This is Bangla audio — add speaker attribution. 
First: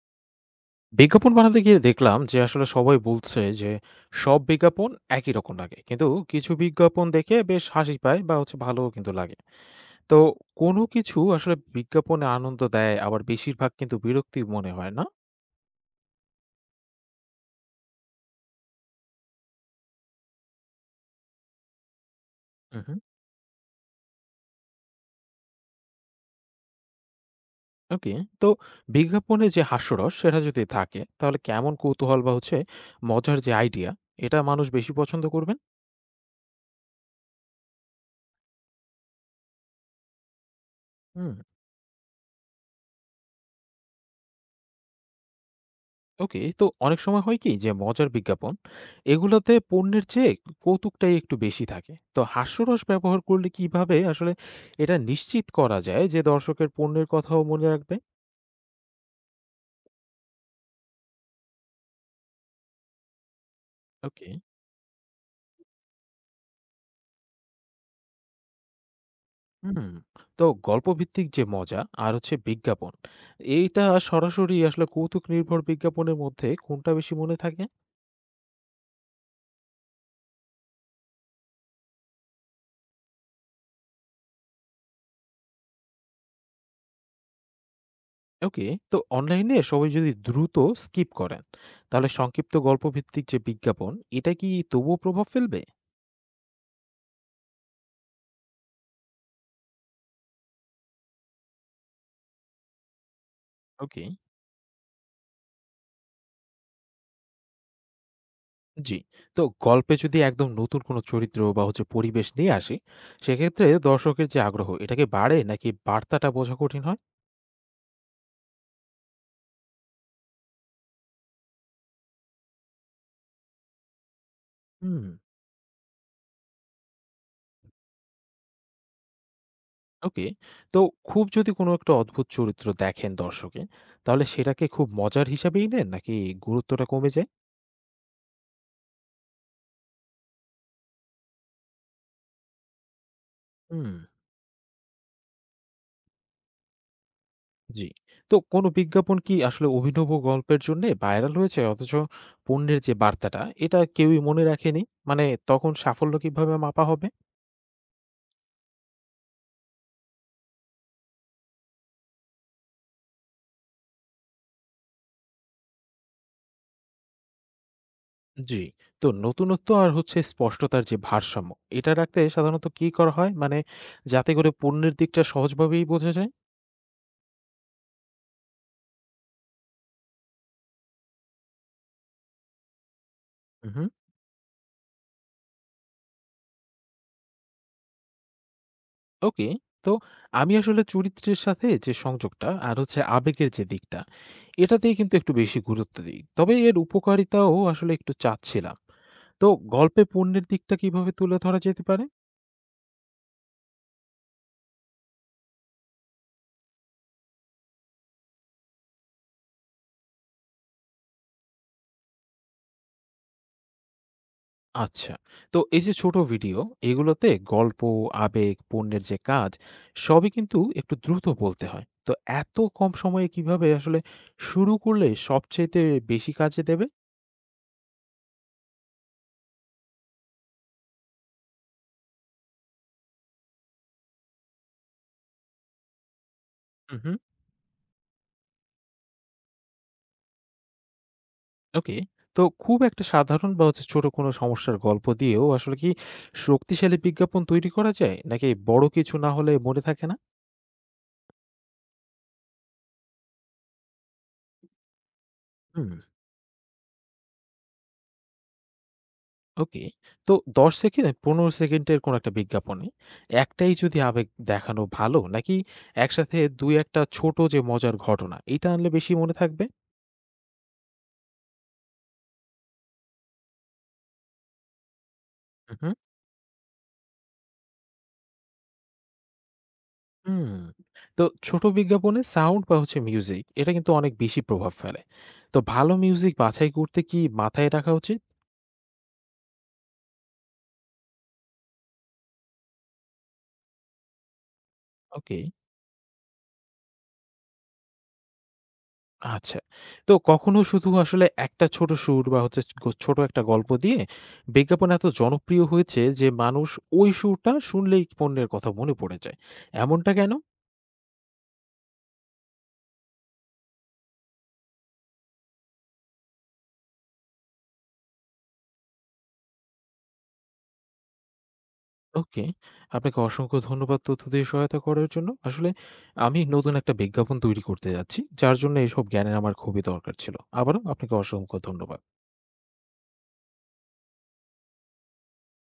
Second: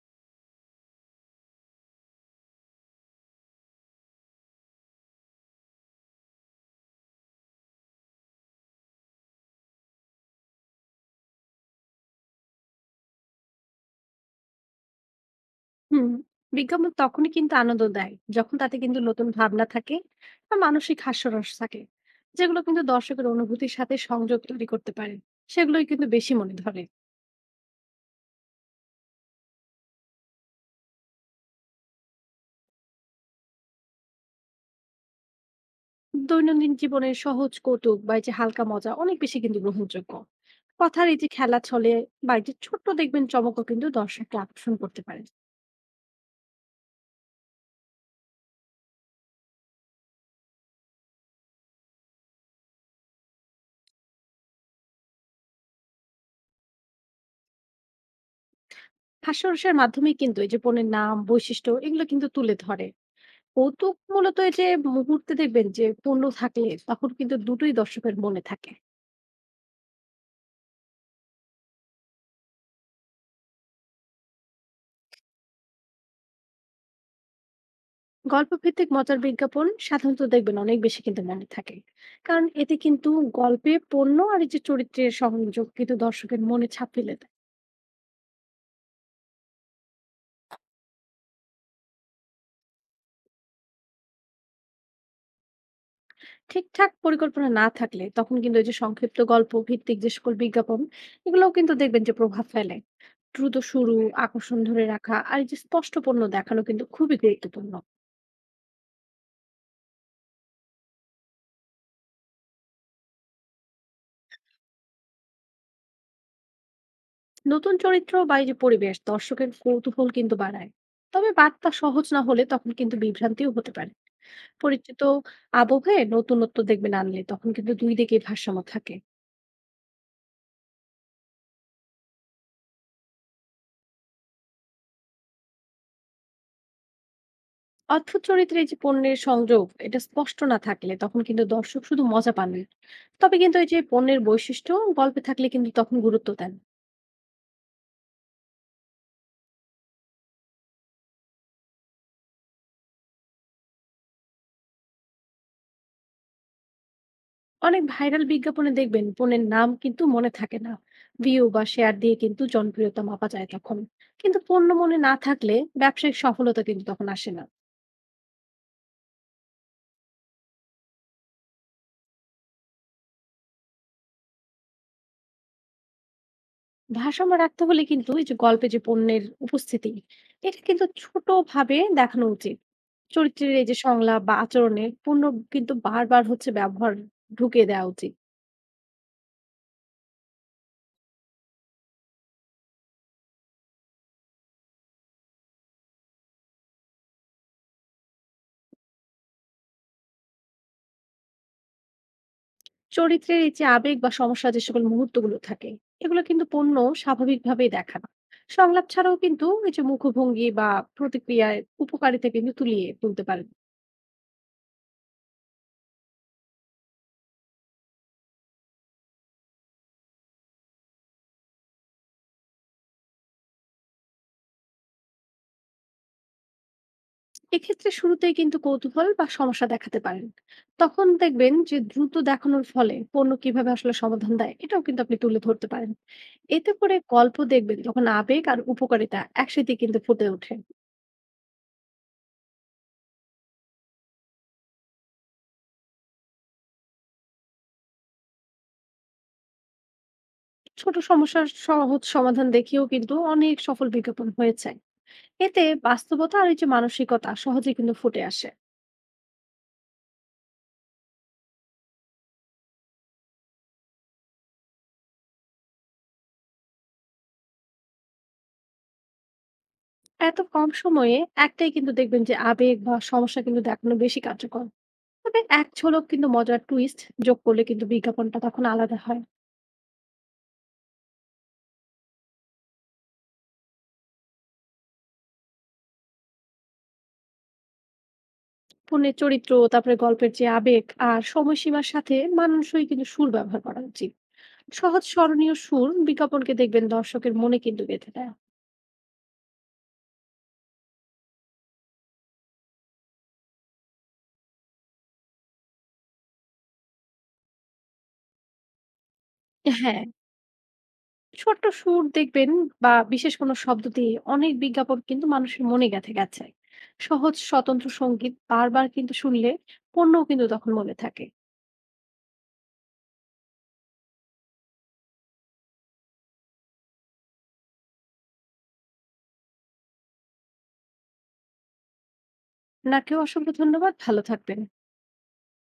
Speaker 1: বিজ্ঞাপন বানাতে গিয়ে দেখলাম যে আসলে সবাই বলছে যে সব বিজ্ঞাপন একই রকম লাগে, কিন্তু কিছু বিজ্ঞাপন দেখে বেশ হাসি পায় বা হচ্ছে ভালোও কিন্তু লাগে। তো কোনো কিছু আসলে বিজ্ঞাপনে আনন্দ দেয়, আবার বেশিরভাগ কিন্তু বিরক্তি মনে হয় না।
Speaker 2: হুম, বিজ্ঞাপন তখনই কিন্তু আনন্দ দেয় যখন তাতে কিন্তু নতুন ভাবনা থাকে বা মানসিক হাস্যরস থাকে, যেগুলো কিন্তু
Speaker 1: হুম।
Speaker 2: দর্শকের অনুভূতির সাথে সংযোগ তৈরি করতে পারে। সেগুলোই কিন্তু বেশি মনে ধরে।
Speaker 1: ওকে। তো বিজ্ঞাপনে যে হাস্যরস সেটা যদি থাকে তাহলে কেমন কৌতূহল বা হচ্ছে মজার যে আইডিয়া, এটা মানুষ বেশি পছন্দ করবেন।
Speaker 2: দৈনন্দিন জীবনের সহজ কৌতুক বা এই যে হালকা মজা অনেক বেশি কিন্তু গ্রহণযোগ্য। কথার এই যে খেলা চলে বা এই যে ছোট্ট দেখবেন চমকও কিন্তু দর্শককে আকর্ষণ করতে পারে।
Speaker 1: ওকে। তো অনেক সময় হয় কি, যে মজার বিজ্ঞাপন এগুলোতে পণ্যের চেয়ে কৌতুকটাই একটু বেশি থাকে, তো হাস্যরস ব্যবহার করলে কিভাবে আসলে এটা নিশ্চিত করা যায় যে দর্শকের পণ্যের কথাও মনে রাখবে?
Speaker 2: হাস্যরসের মাধ্যমে কিন্তু এই যে পণ্যের নাম বৈশিষ্ট্য এগুলো কিন্তু তুলে ধরে। কৌতুক
Speaker 1: ওকে।
Speaker 2: মূলত এই যে মুহূর্তে দেখবেন যে পণ্য থাকলে তখন কিন্তু দুটোই দর্শকের মনে থাকে।
Speaker 1: হুম। তো গল্পভিত্তিক যে মজা আর হচ্ছে বিজ্ঞাপন, এইটা সরাসরি আসলে কৌতুক নির্ভর বিজ্ঞাপনের মধ্যে কোনটা বেশি মনে থাকে?
Speaker 2: গল্পভিত্তিক মজার বিজ্ঞাপন সাধারণত দেখবেন অনেক বেশি কিন্তু মনে থাকে, কারণ এতে কিন্তু গল্পে পণ্য আর এই যে চরিত্রের সংযোগ কিন্তু দর্শকের মনে ছাপ ফেলে দেয়।
Speaker 1: ওকে। তো অনলাইনে সবাই যদি দ্রুত স্কিপ করেন, তাহলে সংক্ষিপ্ত গল্পভিত্তিক যে বিজ্ঞাপন, এটা কি তবুও প্রভাব ফেলবে?
Speaker 2: ঠিকঠাক পরিকল্পনা না থাকলে তখন কিন্তু এই যে সংক্ষিপ্ত গল্প ভিত্তিক যে সকল বিজ্ঞাপন, এগুলোও কিন্তু দেখবেন যে প্রভাব ফেলে। দ্রুত শুরু,
Speaker 1: ওকে।
Speaker 2: আকর্ষণ ধরে রাখা আর এই যে স্পষ্ট পণ্য দেখানো কিন্তু খুবই গুরুত্বপূর্ণ।
Speaker 1: জি। তো গল্পে যদি একদম নতুন কোনো চরিত্র বা হচ্ছে পরিবেশ নিয়ে আসি, সেক্ষেত্রে দর্শকের যে আগ্রহ এটা কি বাড়ে, নাকি বার্তাটা বোঝা কঠিন হয়?
Speaker 2: নতুন চরিত্র বা এই যে পরিবেশ দর্শকের কৌতূহল কিন্তু বাড়ায়, তবে বার্তা সহজ না হলে তখন কিন্তু বিভ্রান্তিও হতে পারে।
Speaker 1: হুম।
Speaker 2: পরিচিত আবহে নতুনত্ব দেখবেন আনলে তখন কিন্তু দুই দিকেই ভারসাম্য থাকে।
Speaker 1: ওকে। তো খুব যদি কোনো একটা অদ্ভুত চরিত্র দেখেন দর্শকে, তাহলে সেটাকে খুব মজার হিসাবেই নেন, নাকি গুরুত্বটা কমে যায়?
Speaker 2: অদ্ভুত চরিত্রে এই যে পণ্যের সংযোগ এটা স্পষ্ট না থাকলে তখন কিন্তু দর্শক শুধু মজা পান না। তবে কিন্তু এই যে
Speaker 1: হুম।
Speaker 2: পণ্যের বৈশিষ্ট্য গল্পে থাকলে কিন্তু তখন গুরুত্ব দেন।
Speaker 1: জি। তো কোনো বিজ্ঞাপন কি আসলে অভিনব গল্পের জন্যে ভাইরাল হয়েছে, অথচ পণ্যের যে বার্তাটা এটা কেউই মনে রাখেনি? মানে তখন সাফল্য কিভাবে মাপা হবে?
Speaker 2: অনেক ভাইরাল বিজ্ঞাপনে দেখবেন পণ্যের নাম কিন্তু মনে থাকে না। ভিউ বা শেয়ার দিয়ে কিন্তু জনপ্রিয়তা মাপা যায় তখন, কিন্তু পণ্য মনে না থাকলে ব্যবসায়িক সফলতা কিন্তু তখন আসে না।
Speaker 1: জি। তো নতুনত্ব আর হচ্ছে স্পষ্টতার যে ভারসাম্য, এটা রাখতে সাধারণত কি করা হয়? মানে যাতে করে পণ্যের দিকটা সহজভাবেই বোঝা যায়?
Speaker 2: ভারসাম্য রাখতে হলে কিন্তু এই যে গল্পে যে পণ্যের উপস্থিতি, এটা কিন্তু ছোট ভাবে দেখানো উচিত। চরিত্রের এই যে
Speaker 1: উহু।
Speaker 2: সংলাপ বা আচরণে পণ্য কিন্তু বারবার হচ্ছে ব্যবহার ঢুকিয়ে দেওয়া উচিত।
Speaker 1: ওকে। তো আমি আসলে চরিত্রের সাথে যে সংযোগটা আর হচ্ছে আবেগের যে দিকটা, এটাতেই কিন্তু একটু বেশি গুরুত্ব দিই। তবে এর উপকারিতাও আসলে একটু চাচ্ছিলাম। তো গল্পে পণ্যের দিকটা কিভাবে তুলে ধরা যেতে পারে?
Speaker 2: চরিত্রের এই যে আবেগ বা সমস্যা যে সকল মুহূর্তগুলো থাকে, এগুলো কিন্তু পণ্য স্বাভাবিকভাবেই দেখানো। সংলাপ ছাড়াও কিন্তু এই যে মুখভঙ্গি বা প্রতিক্রিয়ায় উপকারিতা কিন্তু তুলিয়ে তুলতে পারে।
Speaker 1: আচ্ছা। তো এই যে ছোট ভিডিও, এগুলোতে গল্প, আবেগ, পণ্যের যে কাজ, সবই কিন্তু একটু দ্রুত বলতে হয়। তো এত কম সময়ে কিভাবে আসলে শুরু করলে সবচাইতে বেশি কাজে দেবে?
Speaker 2: এক্ষেত্রে শুরুতেই কিন্তু কৌতূহল বা সমস্যা দেখাতে পারেন। তখন দেখবেন যে দ্রুত দেখানোর ফলে পণ্য কিভাবে আসলে সমাধান দেয় এটাও কিন্তু আপনি তুলে ধরতে পারেন। এতে করে
Speaker 1: হুম, হুম।
Speaker 2: গল্প দেখবেন তখন আবেগ আর উপকারিতা একসাথে কিন্তু ফুটে ওঠে।
Speaker 1: ওকে। তো খুব একটা সাধারণ বা হচ্ছে ছোট কোনো সমস্যার গল্প দিয়েও আসলে কি শক্তিশালী বিজ্ঞাপন তৈরি করা যায়? নাকি বড় কিছু না হলে মনে থাকে না?
Speaker 2: ছোট সমস্যার সহজ সমাধান দেখিয়েও কিন্তু অনেক সফল বিজ্ঞাপন হয়েছে। এতে
Speaker 1: হুম।
Speaker 2: বাস্তবতা আর এই যে মানসিকতা সহজে কিন্তু ফুটে আসে।
Speaker 1: ওকে। তো ১০ সেকেন্ড ১৫ সেকেন্ডের কোনো একটা বিজ্ঞাপনে একটাই যদি আবেগ দেখানো ভালো, নাকি একসাথে ২-১ টা ছোট যে মজার ঘটনা এটা আনলে বেশি মনে থাকবে?
Speaker 2: এত কম সময়ে একটাই কিন্তু দেখবেন যে আবেগ বা সমস্যা কিন্তু দেখানো বেশি কার্যকর, তবে এক
Speaker 1: হুম,
Speaker 2: ঝলক কিন্তু মজার টুইস্ট যোগ করলে কিন্তু বিজ্ঞাপনটা তখন আলাদা হয়।
Speaker 1: হুম। তো ছোট বিজ্ঞাপনে সাউন্ড বা হচ্ছে মিউজিক, এটা কিন্তু অনেক বেশি প্রভাব ফেলে। তো ভালো মিউজিক বাছাই করতে কি মাথায় রাখা উচিত?
Speaker 2: পণ্যের চরিত্র, তারপরে গল্পের যে আবেগ আর সময়সীমার সাথে মানানসই কিন্তু সুর ব্যবহার করা উচিত। সহজ
Speaker 1: ওকে।
Speaker 2: স্মরণীয় সুর বিজ্ঞাপনকে দেখবেন দর্শকের মনে কিন্তু গেঁথে দেয়।
Speaker 1: আচ্ছা। তো কখনো শুধু আসলে একটা ছোট সুর বা হচ্ছে গো ছোট একটা গল্প দিয়ে বিজ্ঞাপন এত জনপ্রিয় হয়েছে যে মানুষ ওই সুরটা শুনলেই পণ্যের কথা মনে পড়ে যায়।
Speaker 2: হ্যাঁ,
Speaker 1: এমনটা কেন?
Speaker 2: ছোট্ট সুর দেখবেন বা বিশেষ কোনো শব্দ দিয়ে অনেক বিজ্ঞাপন কিন্তু মানুষের মনে গেঁথে গেছে। সহজ স্বতন্ত্র সঙ্গীত বারবার কিন্তু শুনলে পণ্যও কিন্তু তখন মনে থাকে।
Speaker 1: ওকে। আপনাকে অসংখ্য ধন্যবাদ তথ্য দিয়ে সহায়তা করার জন্য। আসলে আমি নতুন একটা বিজ্ঞাপন তৈরি করতে যাচ্ছি, যার জন্য এসব জ্ঞানের আমার খুবই দরকার ছিল। আবারও আপনাকে অসংখ্য ধন্যবাদ।
Speaker 2: নাকেও অসংখ্য ধন্যবাদ, ভালো থাকবেন।